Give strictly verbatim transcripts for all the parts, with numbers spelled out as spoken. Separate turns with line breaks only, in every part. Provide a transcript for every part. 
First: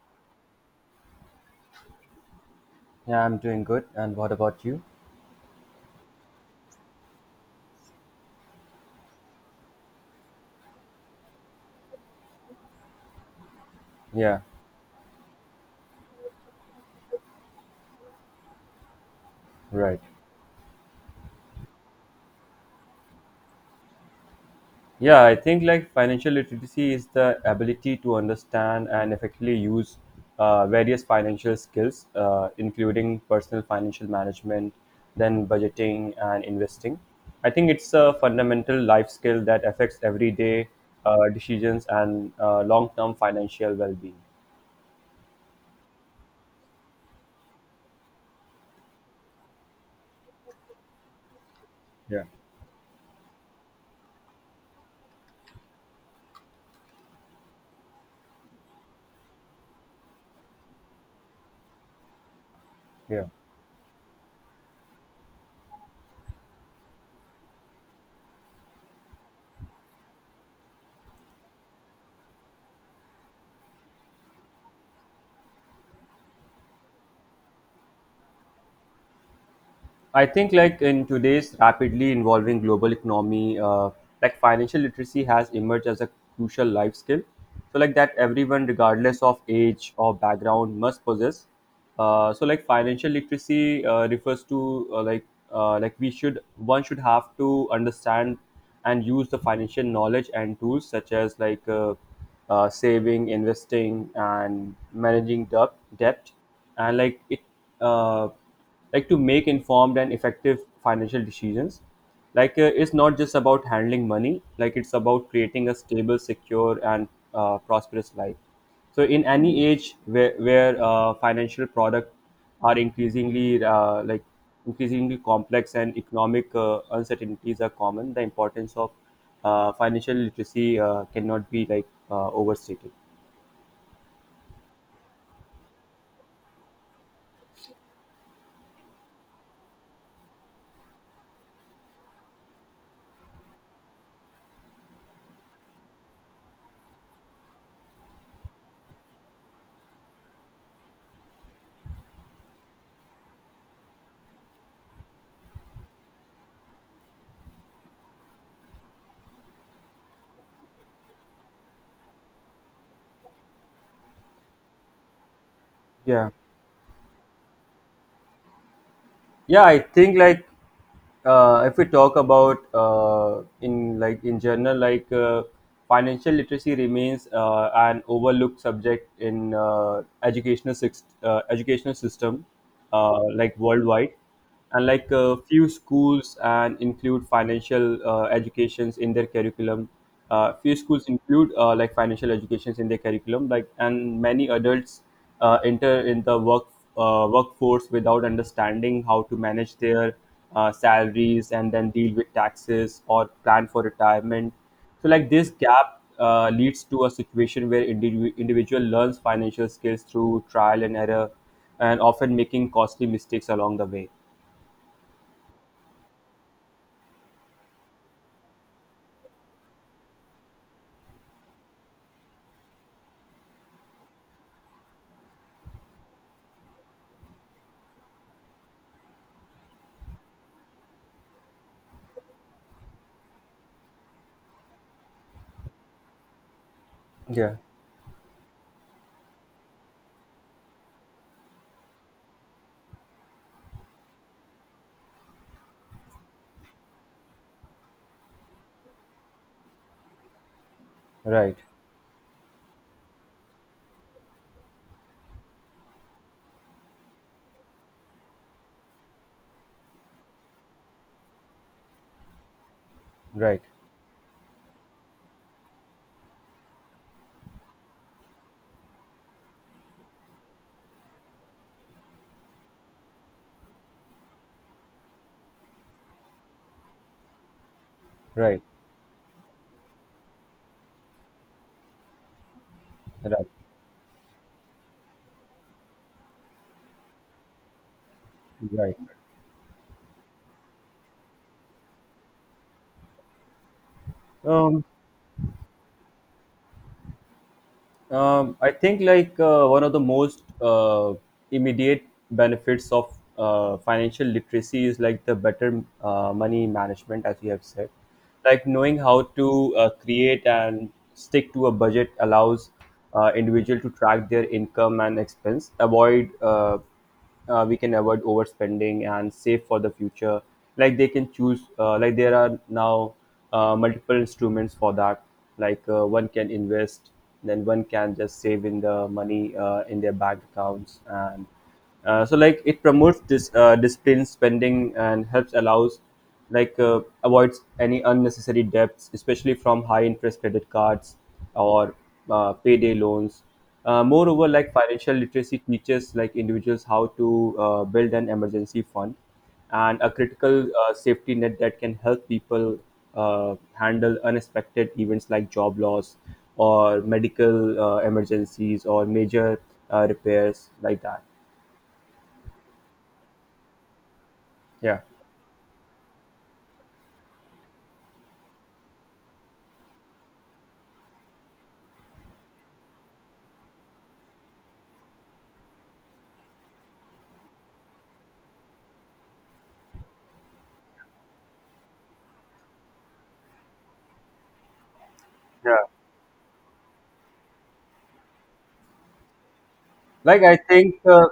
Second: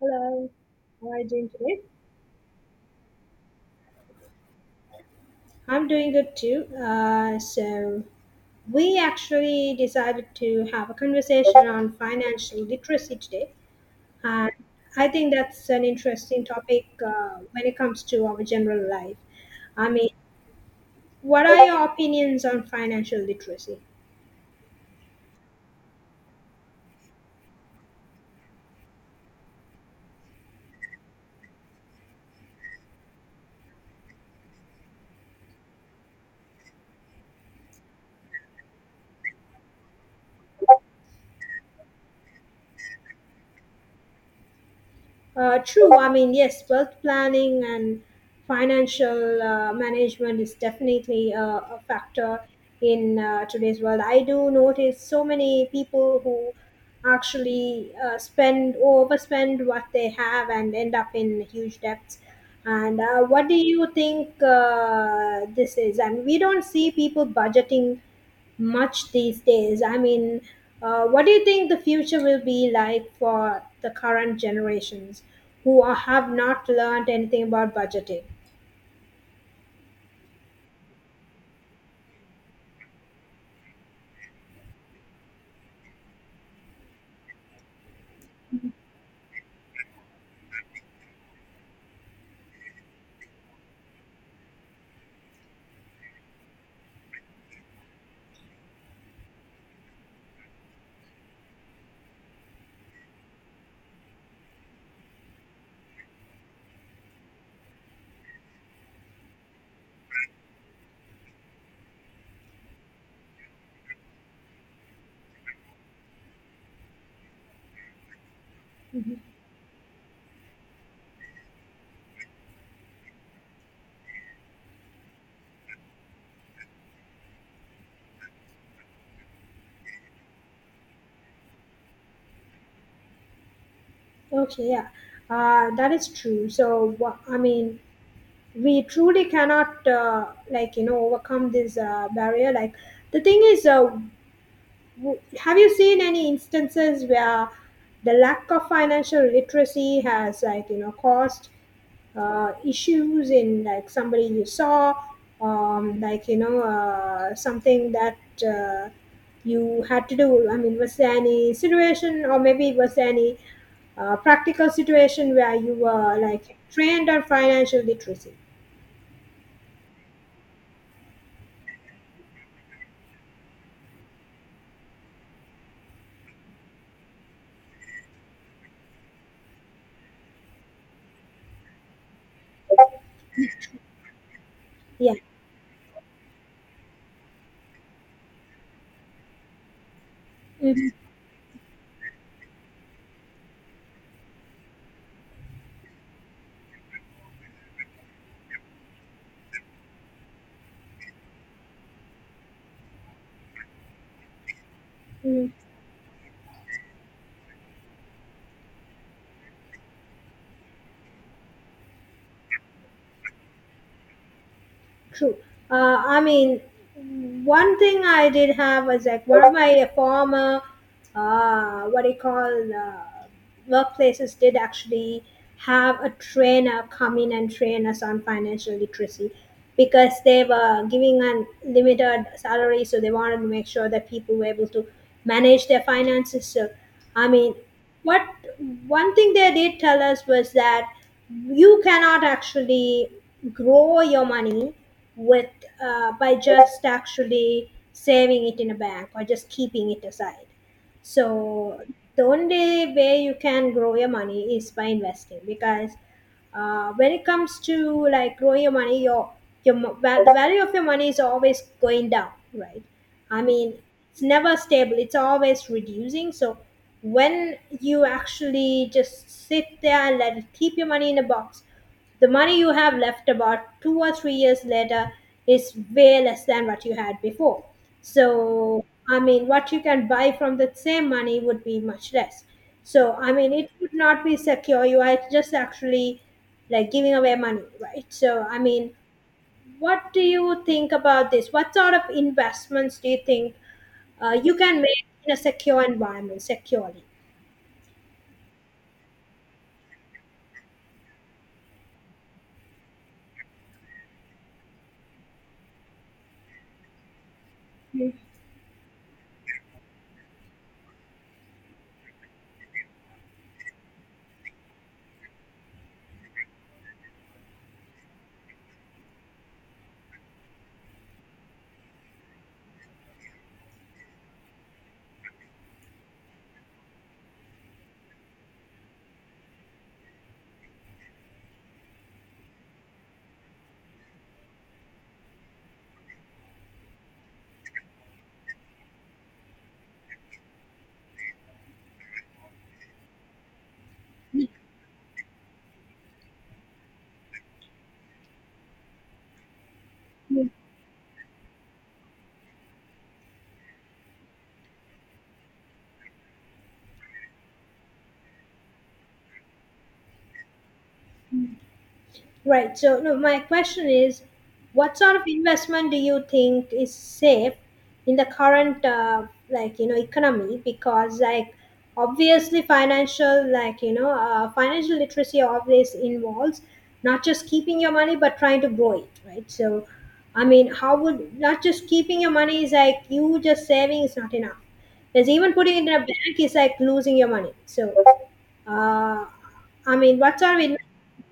Hello, how are you doing today?
Yeah, I'm doing good. And what about you?
I'm doing good too. Uh, so, we actually decided to have a conversation on financial literacy today.
Yeah,
And I think that's an interesting topic uh, when it comes to our general life. I
right.
mean, what are your opinions on financial literacy?
Yeah, I think like financial literacy is the ability to understand and effectively use uh, various financial skills, uh, including personal financial management, then budgeting and investing. I think it's a fundamental life skill that affects everyday uh, decisions and uh, long term financial well being.
Uh, true. I mean, yes, wealth planning and financial uh, management is definitely uh, a
Yeah,
factor in uh, today's world. I do notice so many people who actually uh, spend overspend what they have and end up in huge debts. And uh,
yeah.
what do you think uh, this is? And we don't see people budgeting much these days. I mean, uh, what do you think the future will be like for the current generations who are, have not learned anything about budgeting?
I think like in today's rapidly evolving global economy, uh, like financial literacy has emerged as a crucial life skill. So like that everyone, regardless of age or background, must possess. Uh, so like financial literacy uh, refers to uh, like uh, like we should one should have to understand and use the financial knowledge and tools such as like uh, uh, saving, investing, and managing debt, debt, and like it. Uh, like to make informed and effective financial decisions like uh, it's not just about handling money like it's about creating a stable secure and uh, prosperous life so
Mhm.
in any age where, where uh, financial products are increasingly uh, like increasingly complex and economic uh, uncertainties are common the importance of uh, financial literacy uh, cannot be like uh, overstated.
Okay, yeah, uh, that is true. So, wha- I mean, we truly cannot, uh, like, you know, overcome this uh, barrier. Like, the thing is, uh, w- have you seen any instances where the lack of financial literacy has, like, you know, caused uh, issues in like somebody you saw um, like you know uh, something that uh, you had to do. I mean, was there any situation, or maybe was there any uh, practical situation where you were
Yeah,
like trained on financial literacy?
yeah, I think like uh, if we talk about uh, in like in general like uh, financial literacy remains uh, an overlooked subject in uh, educational six, uh, educational system uh, like worldwide, and like
Yeah.
a few schools and include financial uh, educations in their curriculum uh, few
Mhm.
schools include uh, like financial educations in their curriculum like, and many adults uh, enter in the work uh, workforce without understanding how to manage their uh, salaries and then deal with taxes or plan for retirement. So like this
Mhm.
gap uh, leads to a situation where indiv- individual learns financial skills through trial and error, and often making costly mistakes along the way.
True. Uh, I mean, one thing I did have was like one of my former, uh, what do you call, uh, workplaces did actually have a trainer come in and train us on financial literacy because they were giving an limited salary, so they wanted to make sure that people were able to manage their finances. So, I mean,
Yeah,
what one thing they did tell us was that you cannot actually grow your money with uh, by just actually saving it in a bank or just keeping it aside.
right,
So the only way you can grow your money is by investing, because uh, when it comes to like growing your money, your your mo- val- the value of your money is always going down, right? I
right,
mean, it's never stable, it's always reducing. So when you actually just sit there and let it keep your money in a box, the money you have left about two or three years later is way less than what you had before.
right,
So, I mean, what you can buy from the same money would be much less. So, I
right,
mean, it would not be secure. You are just actually like giving away money, right? So, I mean,
right.
what do you think about this? What sort of investments do you think uh, you can
Um,
make in a secure environment securely?
um, I think like uh, one of the most uh, immediate benefits of uh, financial literacy is like the better uh, money management, as you have said.
Mhm.
Like knowing how to uh, create and stick to a budget allows uh, individual to track their income and expense, avoid uh, uh, we can avoid overspending and save for the future. Like they can choose uh, like there are now uh, multiple instruments for that. Like uh, one can invest, then one can just save in the money uh, in their bank accounts, and uh, so like it promotes this uh, disciplined spending and helps allows like uh, avoids any unnecessary debts, especially from high interest credit cards or uh, payday loans. Uh, moreover, like financial literacy teaches like individuals how to uh, build an emergency fund and a critical uh, safety net that can help people uh, handle unexpected events like job loss or medical uh, emergencies or major uh, repairs like that.
Right. So, no, my question is, what
Yeah.
sort of investment do you think is safe in the current, uh, like you know, economy? Because, like, obviously, financial, like you know, uh, financial literacy always involves not just keeping your money but trying to grow it, right? So, I mean, how would not just keeping your money is like you just saving is not enough. Because even putting it in a bank is like losing your money. So, uh, I mean, what
Like
sort
I
of investment?
think uh,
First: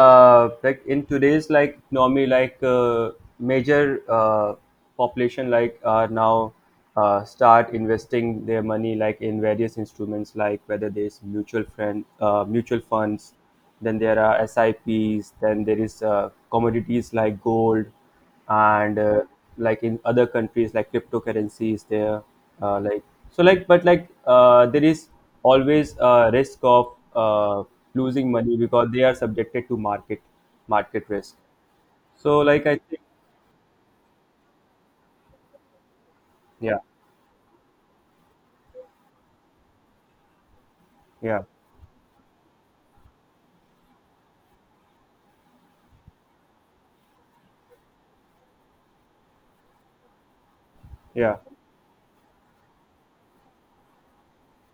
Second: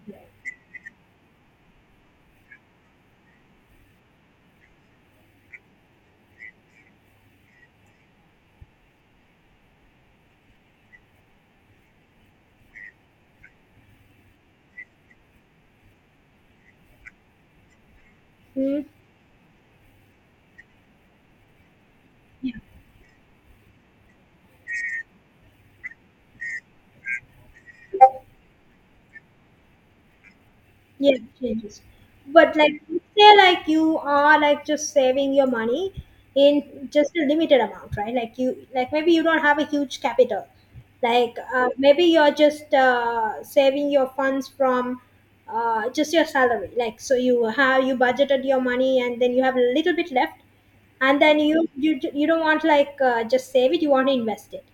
uh, like in today's like economy like uh, major uh, population like are now uh, start investing their money like in various instruments like whether there's mutual friend uh, mutual funds, then there are sips, then there is uh, commodities like gold,
Hmm.
and uh, like in other countries like cryptocurrency is there.
Yeah,
Uh, like so like but like uh, there is always a risk of uh, losing money because they are subjected to market market
yeah,
risk.
changes.
So
But
like I
like,
think
say like you are like just saving your money
yeah,
in just a limited amount, right? Like you, like maybe you don't have a huge capital. Like
yeah,
uh, maybe you're just uh, saving your funds from uh, just your salary. Like so, you have you budgeted your money, and then you have a little bit left, and
yeah.
then you you you don't want like uh, just save it. You want to invest it.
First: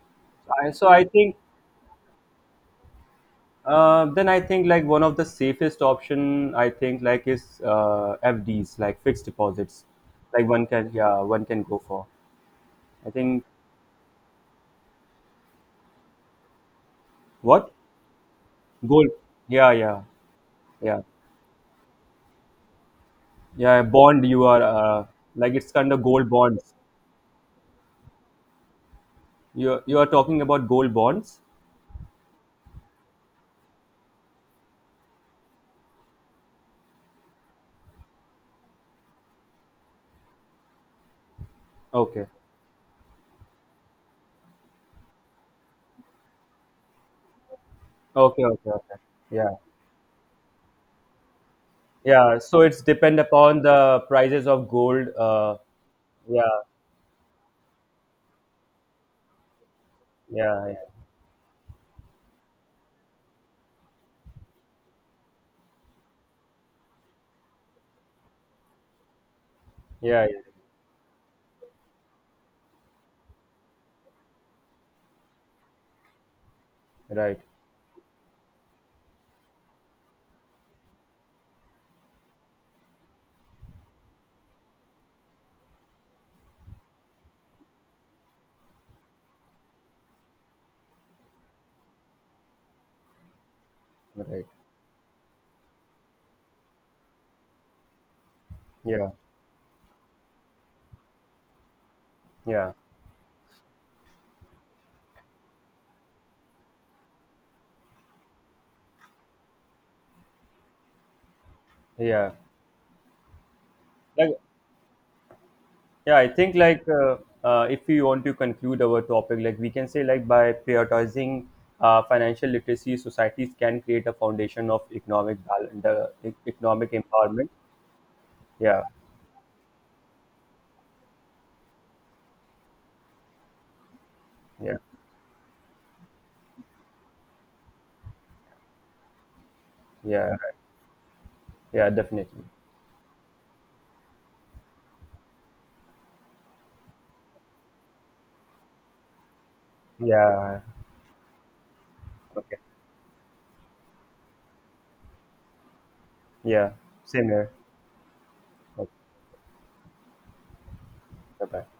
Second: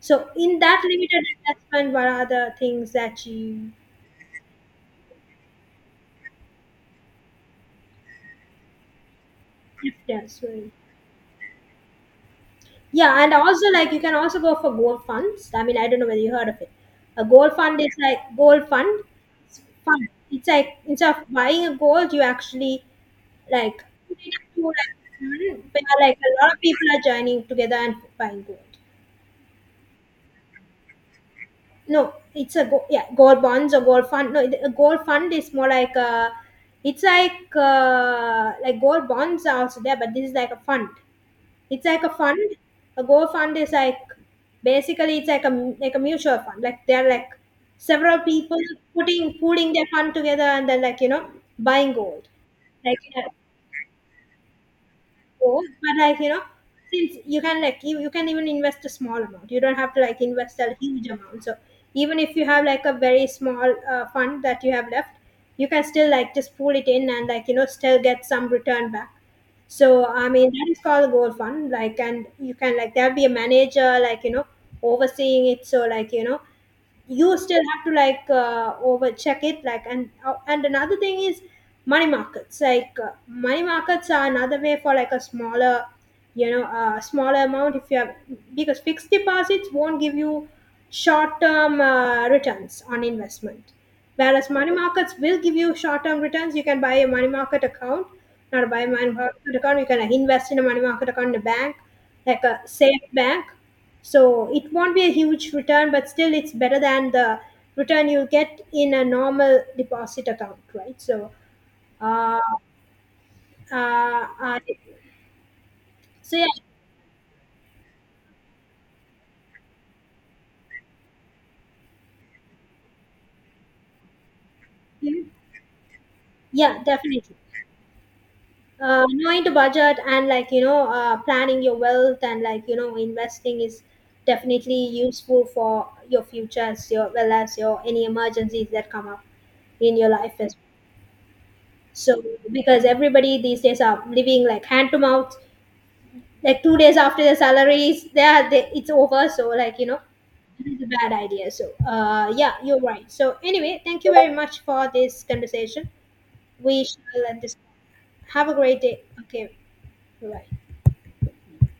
So in
I,
that
so i
limited
think
investment, what are the things that you
uh, then I think like one of the safest option I think like is uh, fds, like fixed deposits.
have done?
Like one
So
can, yeah, one can go for, I
yeah, and
think,
also like you can also go for gold funds. I mean, I don't know whether you heard of it. A gold
what,
fund is like gold fund.
gold,
It's
yeah, yeah,
fund. It's like
yeah.
instead of buying a gold, you actually
Yeah, a
like put
bond.
it
You are
into like
uh,
a
like it's
fund
kind of
where like
gold
a lot of
bonds.
people are joining together and buying gold.
You you are talking about gold bonds.
No, it's a go- yeah, gold bonds or gold fund. No, it- a gold fund is more like a. It's like uh, like gold bonds are also there, but this is like a fund. It's like a
Okay.
fund. A Go fund is like basically it's like a like a mutual fund. Like there are like several
Okay.
people
Okay. Okay.
putting
Yeah.
pooling their fund together and then like you know buying gold.
Yeah. So it's
Like
depend
you know,
upon the prices of gold. Uh.
gold, but like you
Yeah.
know since you can like you, you can even invest a small amount. You don't have to like invest
Yeah. Yeah.
a huge amount. So even if you have like a very small uh, fund that you have left, you can still like just pool it in and like you know still get some return back. So
Yeah,
I
yeah.
mean that is called gold fund. Like and you can like there'll be a manager like you know overseeing it. So like you know you
Right.
still have to like uh, over check it like, and uh, and another thing is money markets. Like uh, money markets are another way for like a smaller, you know, a smaller amount if you have, because fixed deposits won't give you short term uh, returns on investment,
Right.
whereas money markets will give you short term returns. You can buy a money market account, not buy a
Yeah.
money market account, you can invest in a money market account in a bank, like a
Yeah.
safe bank. So it won't be a huge return, but still it's better than the return you get in a normal deposit account, right? So,
Yeah.
uh, uh,
Like
uh,
yeah, I
so yeah,
think like uh, uh, if we want to conclude our topic, like we can say like by prioritizing uh, financial literacy, societies can create a foundation of
Mhm.
economic balance, uh, e-
Yeah,
economic
definitely.
empowerment. Yeah.
Uh, knowing the budget and like you know, uh, planning your wealth and like you know, investing is
Yeah,
definitely useful for your future as your well as your any emergencies that come up in your
yeah,
life as well.
yeah,
So
definitely.
because everybody these days are living like hand to mouth, like two days after the salary is there they, it's over, so like you know
Yeah,
it's a bad idea. So uh yeah,
okay.
you're right. So anyway, thank you very much for this conversation.
Yeah,
We shall
same
end
here.
this. Have a great
Okay,
day. Okay, bye.
bye-bye.